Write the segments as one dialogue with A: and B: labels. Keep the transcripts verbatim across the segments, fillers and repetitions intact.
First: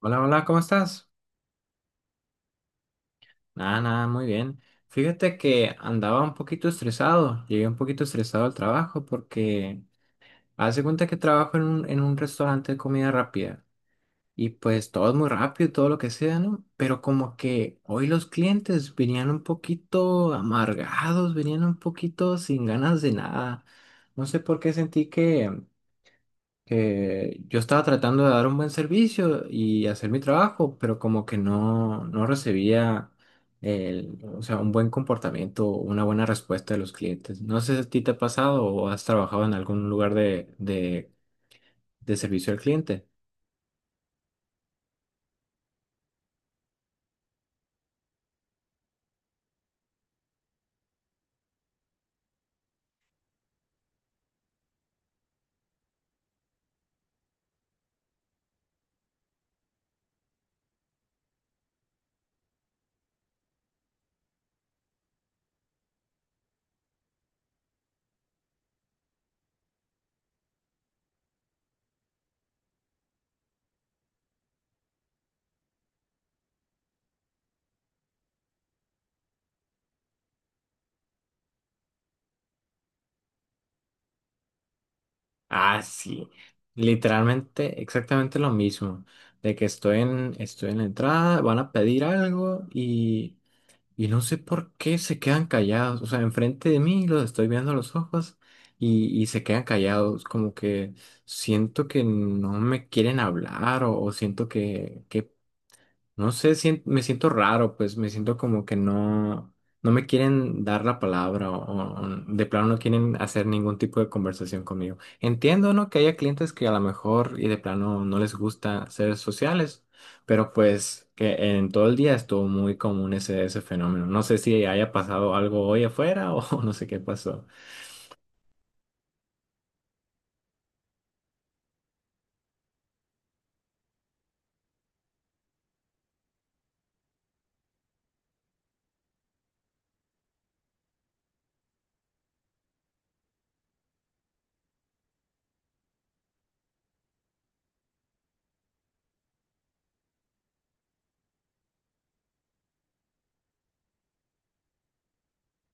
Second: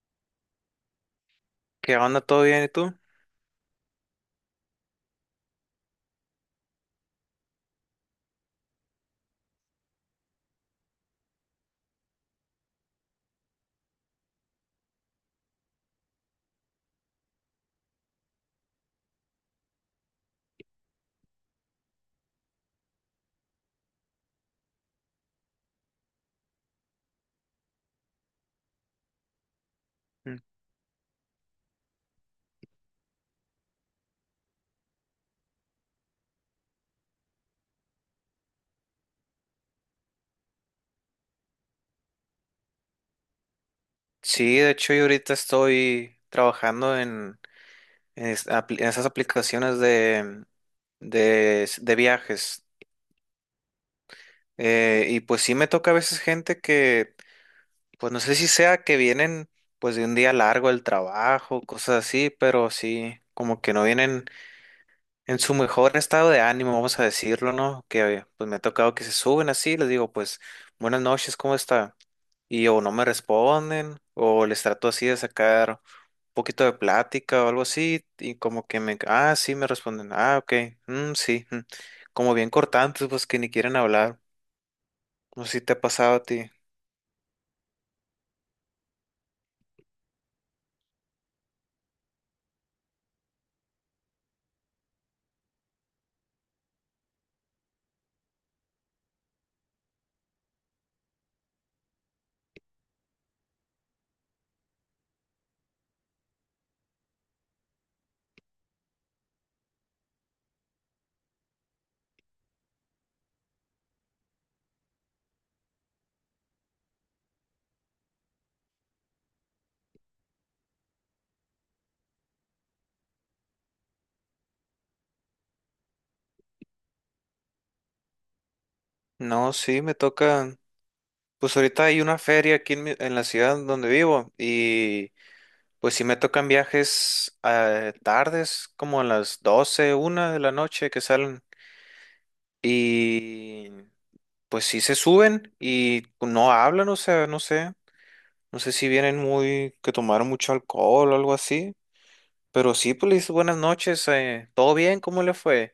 A: Hola, hola, ¿cómo estás?
B: ¿Qué onda? ¿Todo bien? ¿Y tú?
A: Nada, nada, muy bien. Fíjate que andaba un poquito estresado, llegué un poquito estresado al trabajo porque hace cuenta que trabajo en un, en un restaurante de comida rápida y pues todo es muy rápido, y todo lo que sea, ¿no? Pero como que hoy los clientes venían un poquito amargados, venían un poquito sin ganas de nada. No sé por qué sentí que que yo estaba tratando de dar un buen servicio y hacer mi
B: Mm.
A: trabajo, pero como que no, no recibía el, o sea, un buen comportamiento, una buena respuesta de los clientes. No sé si a ti te ha pasado o has trabajado en algún lugar de, de, de servicio al cliente.
B: Sí, de hecho yo ahorita estoy trabajando en, en es- apli- en esas aplicaciones de, de, s- de viajes. Eh, y pues sí me toca a veces gente que, pues no sé si sea que vienen pues de un día largo del trabajo, cosas así, pero sí, como que no vienen en su mejor estado de ánimo, vamos a decirlo, ¿no? Que pues me ha tocado que se suben así, les digo pues buenas noches, ¿cómo está? Y o no me responden, o les trato así de sacar poquito de plática o algo así, y como que me, ah, sí, me responden, ah, ok, mm, sí, mm. Como bien cortantes, pues que ni quieren hablar, no sé si te ha
A: Ah,
B: pasado a
A: sí.
B: ti.
A: Literalmente, exactamente lo mismo, de que estoy en, estoy en la entrada, van a pedir algo y... Y no sé por qué se quedan callados. O sea, enfrente de mí los estoy viendo a los ojos y, y se quedan callados. Como que siento que no me quieren hablar o, o siento que, que no sé, sien- me siento raro, pues me siento como que no, no me quieren dar la palabra o, o de plano no quieren hacer ningún tipo de conversación conmigo. Entiendo, ¿no? Que haya clientes que a lo mejor y de plano no les gusta ser sociales, pero pues que en todo el día estuvo muy común ese, ese fenómeno. No sé si haya pasado algo hoy afuera o no sé qué pasó.
B: No, sí, me toca, pues ahorita hay una feria aquí en, mi- en la ciudad donde vivo, y pues sí me tocan viajes eh, tardes, como a las doce una de la noche que salen, y pues sí se suben y no hablan, o sea, no sé. No sé si vienen muy, que tomaron mucho alcohol o algo así. Pero sí, pues le dices buenas noches, eh, ¿todo bien? ¿Cómo le fue?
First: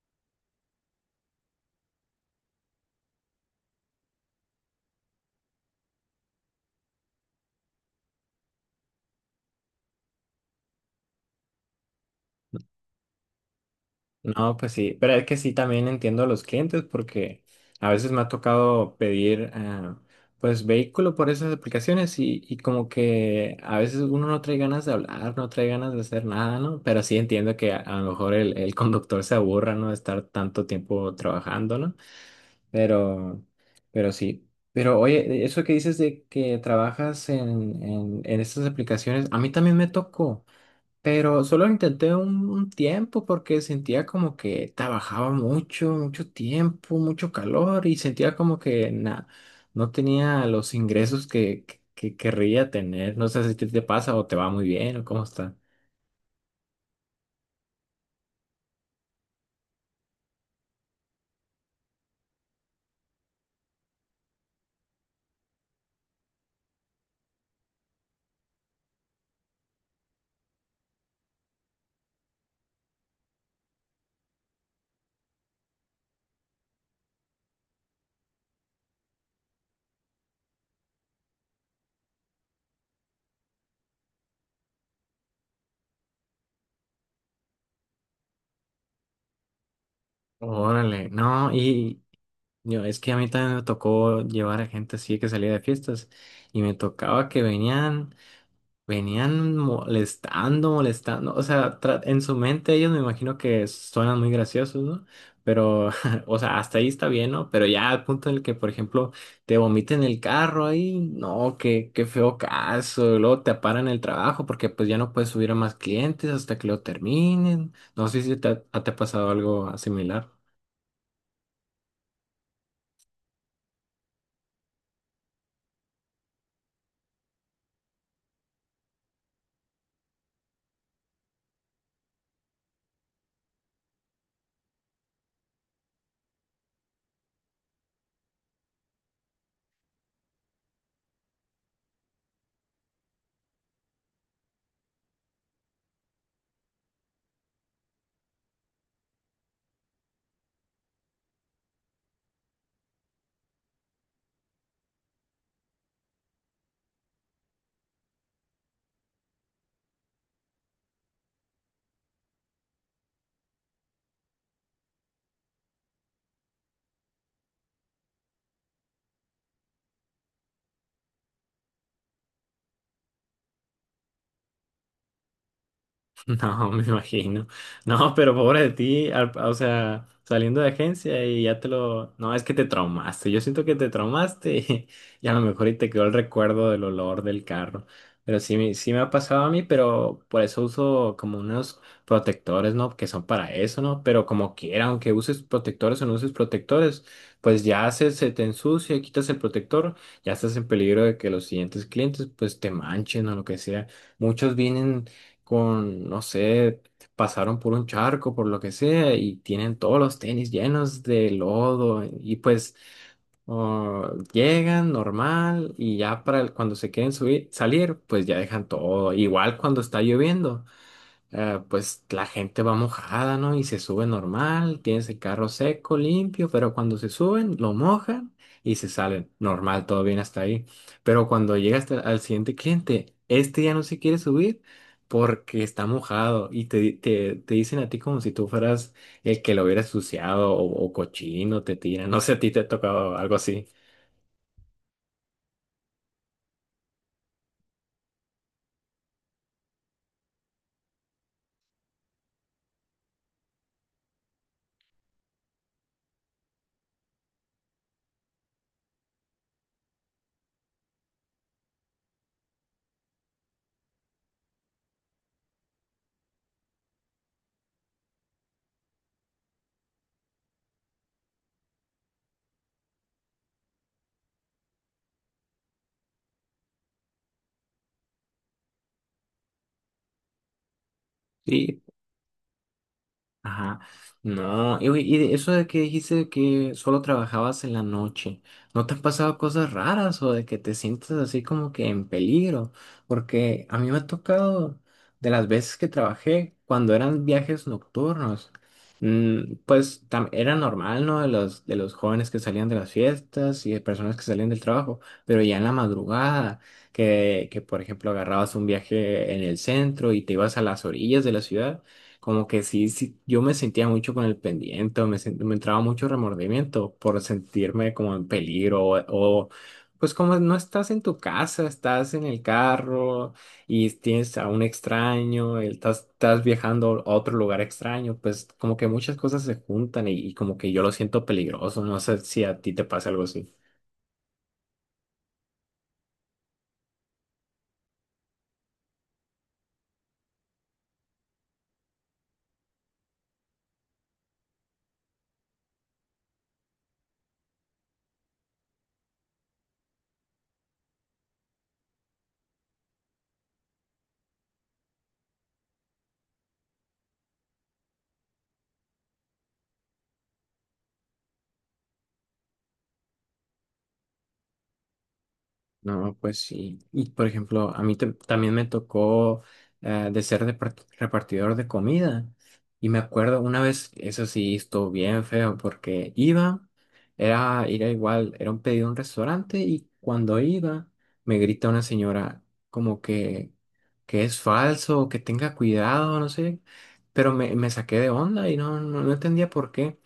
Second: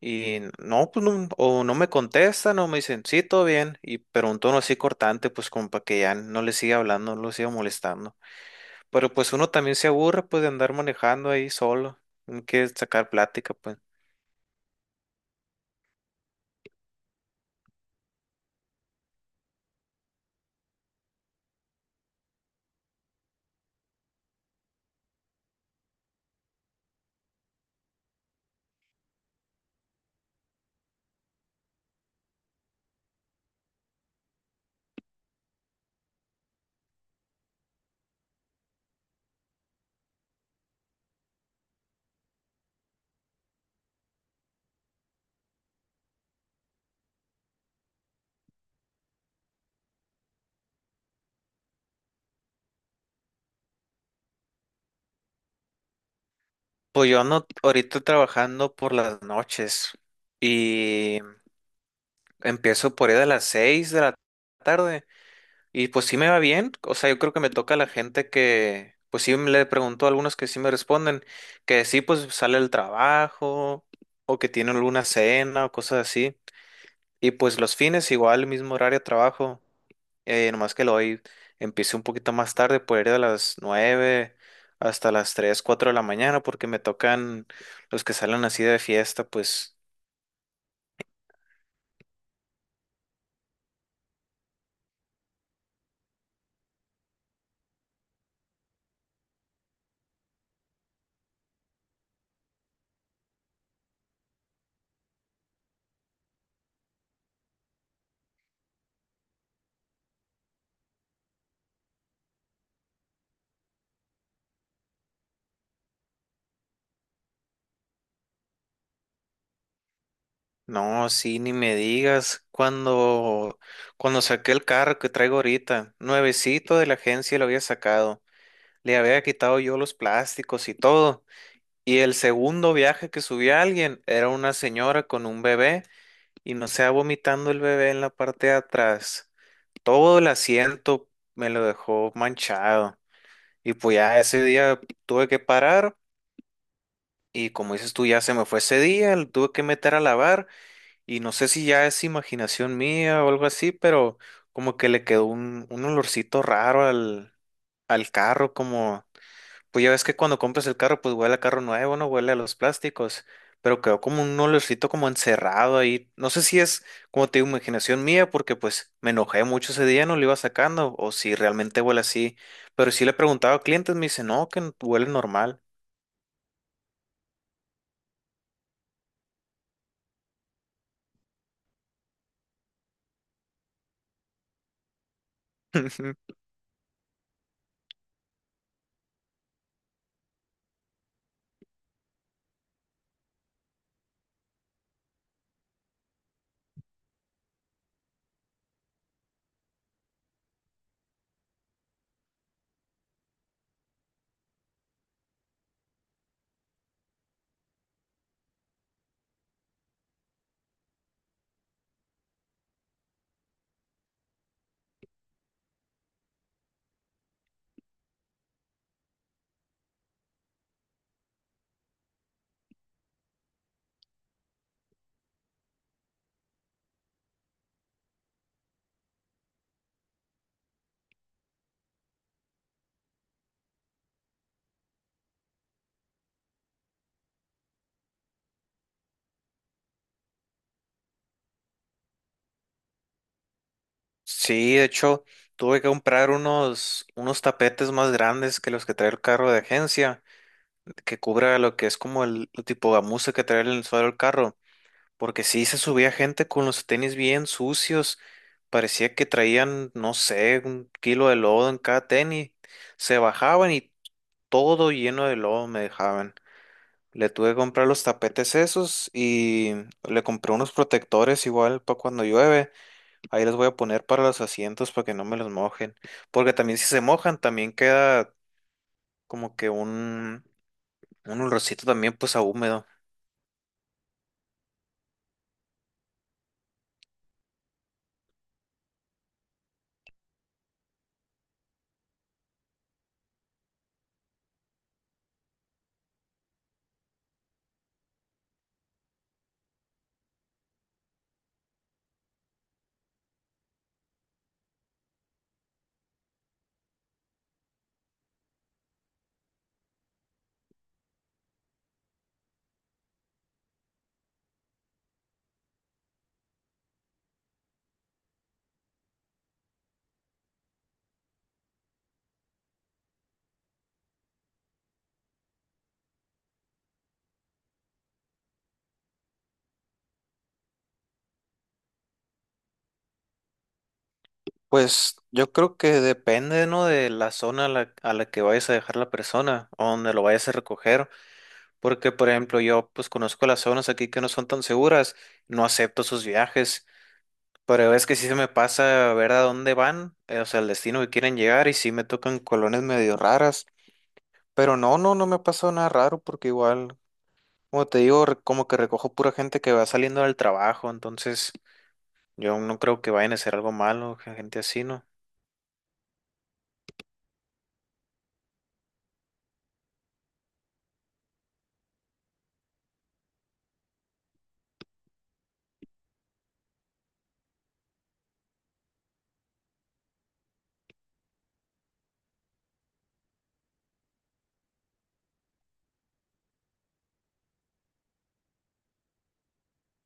B: Y no, pues no, o no me contestan o me dicen, sí, todo bien. Y pero un tono así cortante, pues como para que ya no le siga hablando, no lo siga molestando. Pero pues uno también se aburre, pues de andar manejando ahí solo, no quiere sacar plática, pues.
A: No, pues sí, pero es que sí también entiendo a los clientes porque a veces me ha tocado pedir ah, pues vehículo por esas aplicaciones y, y como que a veces uno no trae ganas de hablar, no trae ganas de hacer nada, ¿no? Pero sí entiendo que a, a lo mejor el, el conductor se aburra, ¿no? De estar tanto tiempo trabajando, ¿no? Pero, pero sí. Pero oye, eso que dices de que trabajas en, en, en estas aplicaciones, a mí también me tocó. Pero solo intenté un, un tiempo porque sentía como que trabajaba mucho, mucho tiempo, mucho calor y sentía como que na- no tenía los ingresos que, que, que querría tener. No sé si te, te pasa o te va muy bien o cómo está.
B: Pues yo ando ahorita trabajando por las noches y empiezo por ahí a las seis de la tarde. Y pues sí me va bien, o sea, yo creo que me toca a la gente que, pues sí le pregunto a algunos que sí me responden, que sí pues sale el trabajo o que tienen alguna cena o cosas así. Y pues los fines igual, mismo horario de trabajo, eh, nomás que lo hoy empecé un poquito más tarde, por ir de las nueve hasta las tres cuatro de la mañana, porque me tocan los que salen así de fiesta, pues.
A: Órale, no, y yo, es que a mí también me tocó llevar a gente así que salía de fiestas y me tocaba que venían. Venían molestando, molestando. O sea, tra- en su mente ellos me imagino que suenan muy graciosos, ¿no? Pero, o sea, hasta ahí está bien, ¿no? Pero ya al punto en el que, por ejemplo, te vomiten el carro ahí, no, qué, qué feo caso. Y luego te paran el trabajo porque pues ya no puedes subir a más clientes hasta que lo terminen. No sé si te ha, te ha pasado algo similar.
B: No, sí, ni me digas. Cuando, cuando saqué el carro que traigo ahorita, nuevecito de la agencia lo había sacado. Le había quitado yo los plásticos y todo. Y el segundo viaje que subí a alguien era una señora con un bebé y no se vomitando el bebé en la parte de atrás. Todo el asiento me lo dejó manchado. Y pues ya ese día tuve que parar y como dices tú, ya se me fue ese día, lo tuve que meter a lavar. Y no sé si ya es imaginación mía o algo así, pero como que le quedó un, un olorcito raro al, al carro, como, pues ya ves que cuando compras el carro, pues huele a carro nuevo, no huele a los plásticos, pero quedó como un olorcito como encerrado ahí. No sé si es, como te digo, imaginación mía, porque pues me enojé mucho ese día, no lo iba sacando, o si realmente huele así, pero sí le preguntaba a clientes, me dice, no, que huele normal.
A: No, me imagino. No, pero pobre de ti, al- o sea, saliendo de agencia y ya te lo... No, es que te traumaste. Yo siento que te traumaste y a lo mejor y te quedó el recuerdo del olor del carro. Pero sí, me- sí me ha pasado a mí, pero por eso uso como unos protectores, ¿no? Que son para eso, ¿no? Pero como quiera, aunque uses protectores o no uses protectores, pues ya se, se te ensucia, quitas el protector, ya estás en peligro de que los siguientes clientes pues te manchen o lo que sea. Muchos vienen con, no sé, pasaron por un charco, por lo que sea, y tienen todos los tenis llenos de lodo, y pues oh, llegan normal, y ya para el- cuando se quieren subir, salir, pues ya dejan todo. Igual cuando está lloviendo eh, pues la gente va mojada, ¿no? Y se sube normal, tienes el carro seco, limpio, pero cuando se suben, lo mojan y se salen. Normal, todo bien hasta ahí. Pero cuando llega hasta- al siguiente cliente, este ya no se quiere subir porque está mojado y te, te, te dicen a ti como si tú fueras el que lo hubiera ensuciado o, o cochino, te tiran. No sé, a ti te ha tocado algo así.
B: Sí, de hecho, tuve que comprar unos, unos tapetes más grandes que los que trae el carro de agencia, que cubra lo que es como el, el tipo gamuza que trae en el suelo del carro, porque sí se subía gente con los tenis bien sucios, parecía que traían, no sé, un kilo de lodo en cada tenis, se bajaban y todo lleno de lodo me dejaban. Le tuve que comprar los tapetes esos y le compré unos protectores igual para cuando llueve. Ahí les voy a poner para los asientos para que no me los mojen. Porque también si se mojan, también queda como que un, un olorcito también pues a húmedo.
A: Ajá, no, y, oye, y de eso de que dijiste que solo trabajabas en la noche, ¿no te han pasado cosas raras o de que te sientes así como que en peligro? Porque a mí me ha tocado de las veces que trabajé cuando eran viajes nocturnos, mm, pues tam- era normal, ¿no? De los, de los jóvenes que salían de las fiestas y de personas que salían del trabajo, pero ya en la madrugada, que, que por ejemplo agarrabas un viaje en el centro y te ibas a las orillas de la ciudad. Como que sí, sí, yo me sentía mucho con el pendiente, me, sent- me entraba mucho remordimiento por sentirme como en peligro o, o, pues como no estás en tu casa, estás en el carro y tienes a un extraño, el- estás, estás viajando a otro lugar extraño, pues como que muchas cosas se juntan y, y como que yo lo siento peligroso, no sé si a ti te pasa algo así.
B: Pues yo creo que depende, ¿no? De la zona a la, a la que vayas a dejar la persona o donde lo vayas a recoger. Porque, por ejemplo, yo pues conozco las zonas aquí que no son tan seguras. No acepto sus viajes. Pero es que sí se me pasa ver a dónde van, eh, o sea, el destino que quieren llegar y sí me tocan colonias medio raras. Pero no, no, no me ha pasado nada raro porque igual, como te digo, re- como que recojo pura gente que va saliendo del trabajo, entonces yo no creo que vayan a hacer algo malo, gen- gente así, ¿no?
A: No, pues sí. Y por ejemplo, a mí tam- también me tocó eh, de ser depart- repartidor de comida. Y me acuerdo una vez, eso sí, estuvo bien feo porque iba, era, era igual, era un pedido a un restaurante y cuando iba me grita una señora como que, que es falso, que tenga cuidado, no sé. Pero me, me saqué de onda y no, no, no entendía por qué.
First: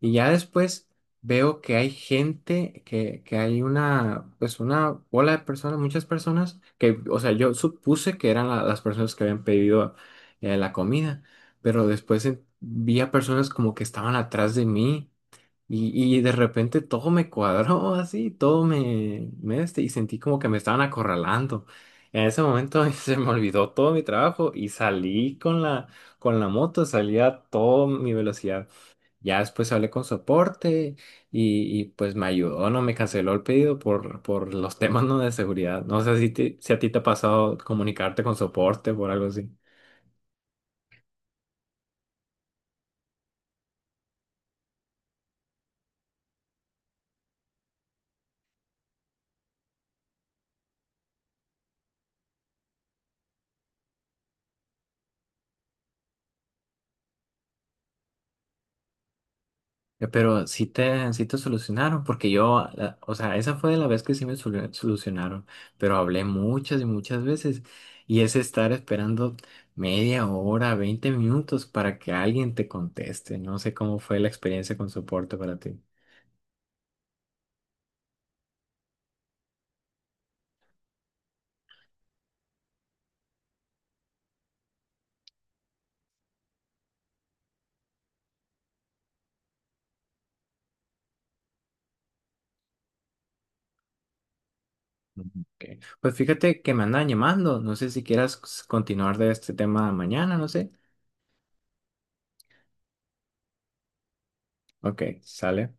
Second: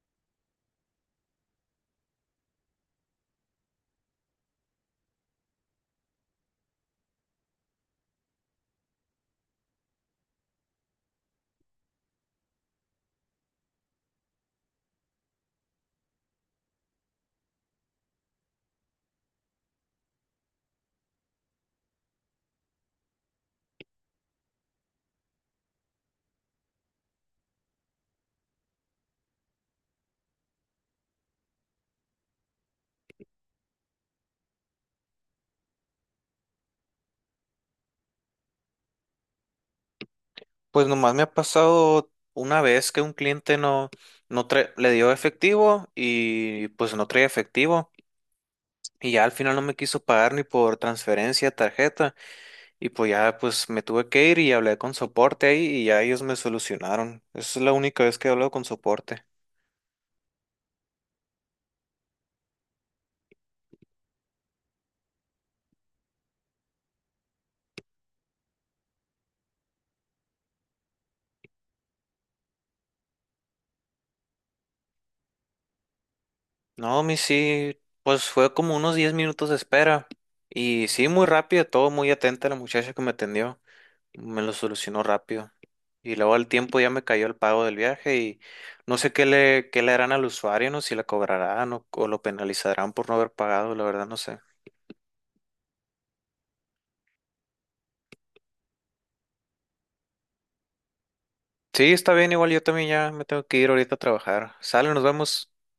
A: Y ya después veo que hay gente, que, que hay una, pues una bola de personas, muchas personas, que, o sea, yo supuse que eran la- las personas que habían pedido eh, la comida, pero después en- vi a personas como que estaban atrás de mí y, y de repente todo me cuadró así, todo me, me este, y sentí como que me estaban acorralando. En ese momento se me olvidó todo mi trabajo y salí con la, con la moto, salí a toda mi velocidad. Ya después hablé con soporte y, y, pues me ayudó, no me canceló el pedido por, por los temas no de seguridad. No sé si, te- si a ti te ha pasado comunicarte con soporte por algo así.
B: Pues nomás me ha pasado una vez que un cliente no, no tra- le dio efectivo y pues no traía efectivo y ya al final no me quiso pagar ni por transferencia, tarjeta y pues ya pues me tuve que ir y hablé con soporte ahí y ya ellos me solucionaron. Esa es la única vez que he hablado con soporte.
A: Eh, Pero sí te, sí te solucionaron, porque yo, la- o sea, esa fue la vez que sí me solu- solucionaron, pero hablé muchas y muchas veces y es estar esperando media hora, veinte minutos para que alguien te conteste. No sé cómo fue la experiencia con soporte para ti.
B: No, mi sí, pues fue como unos diez minutos de espera. Y sí, muy rápido, todo muy atenta la muchacha que me atendió. Me lo solucionó rápido. Y luego al tiempo ya me cayó el pago del viaje y no sé qué le, qué le harán al usuario, no si la cobrarán o, o lo penalizarán por no haber pagado, la verdad no sé.
A: Ok. Pues fíjate que me andan llamando. No sé si quieras continuar de este tema mañana, no sé.
B: Sí, está bien, igual yo también ya me tengo que ir ahorita a trabajar. Sale, nos
A: Ok,
B: vemos.
A: sale.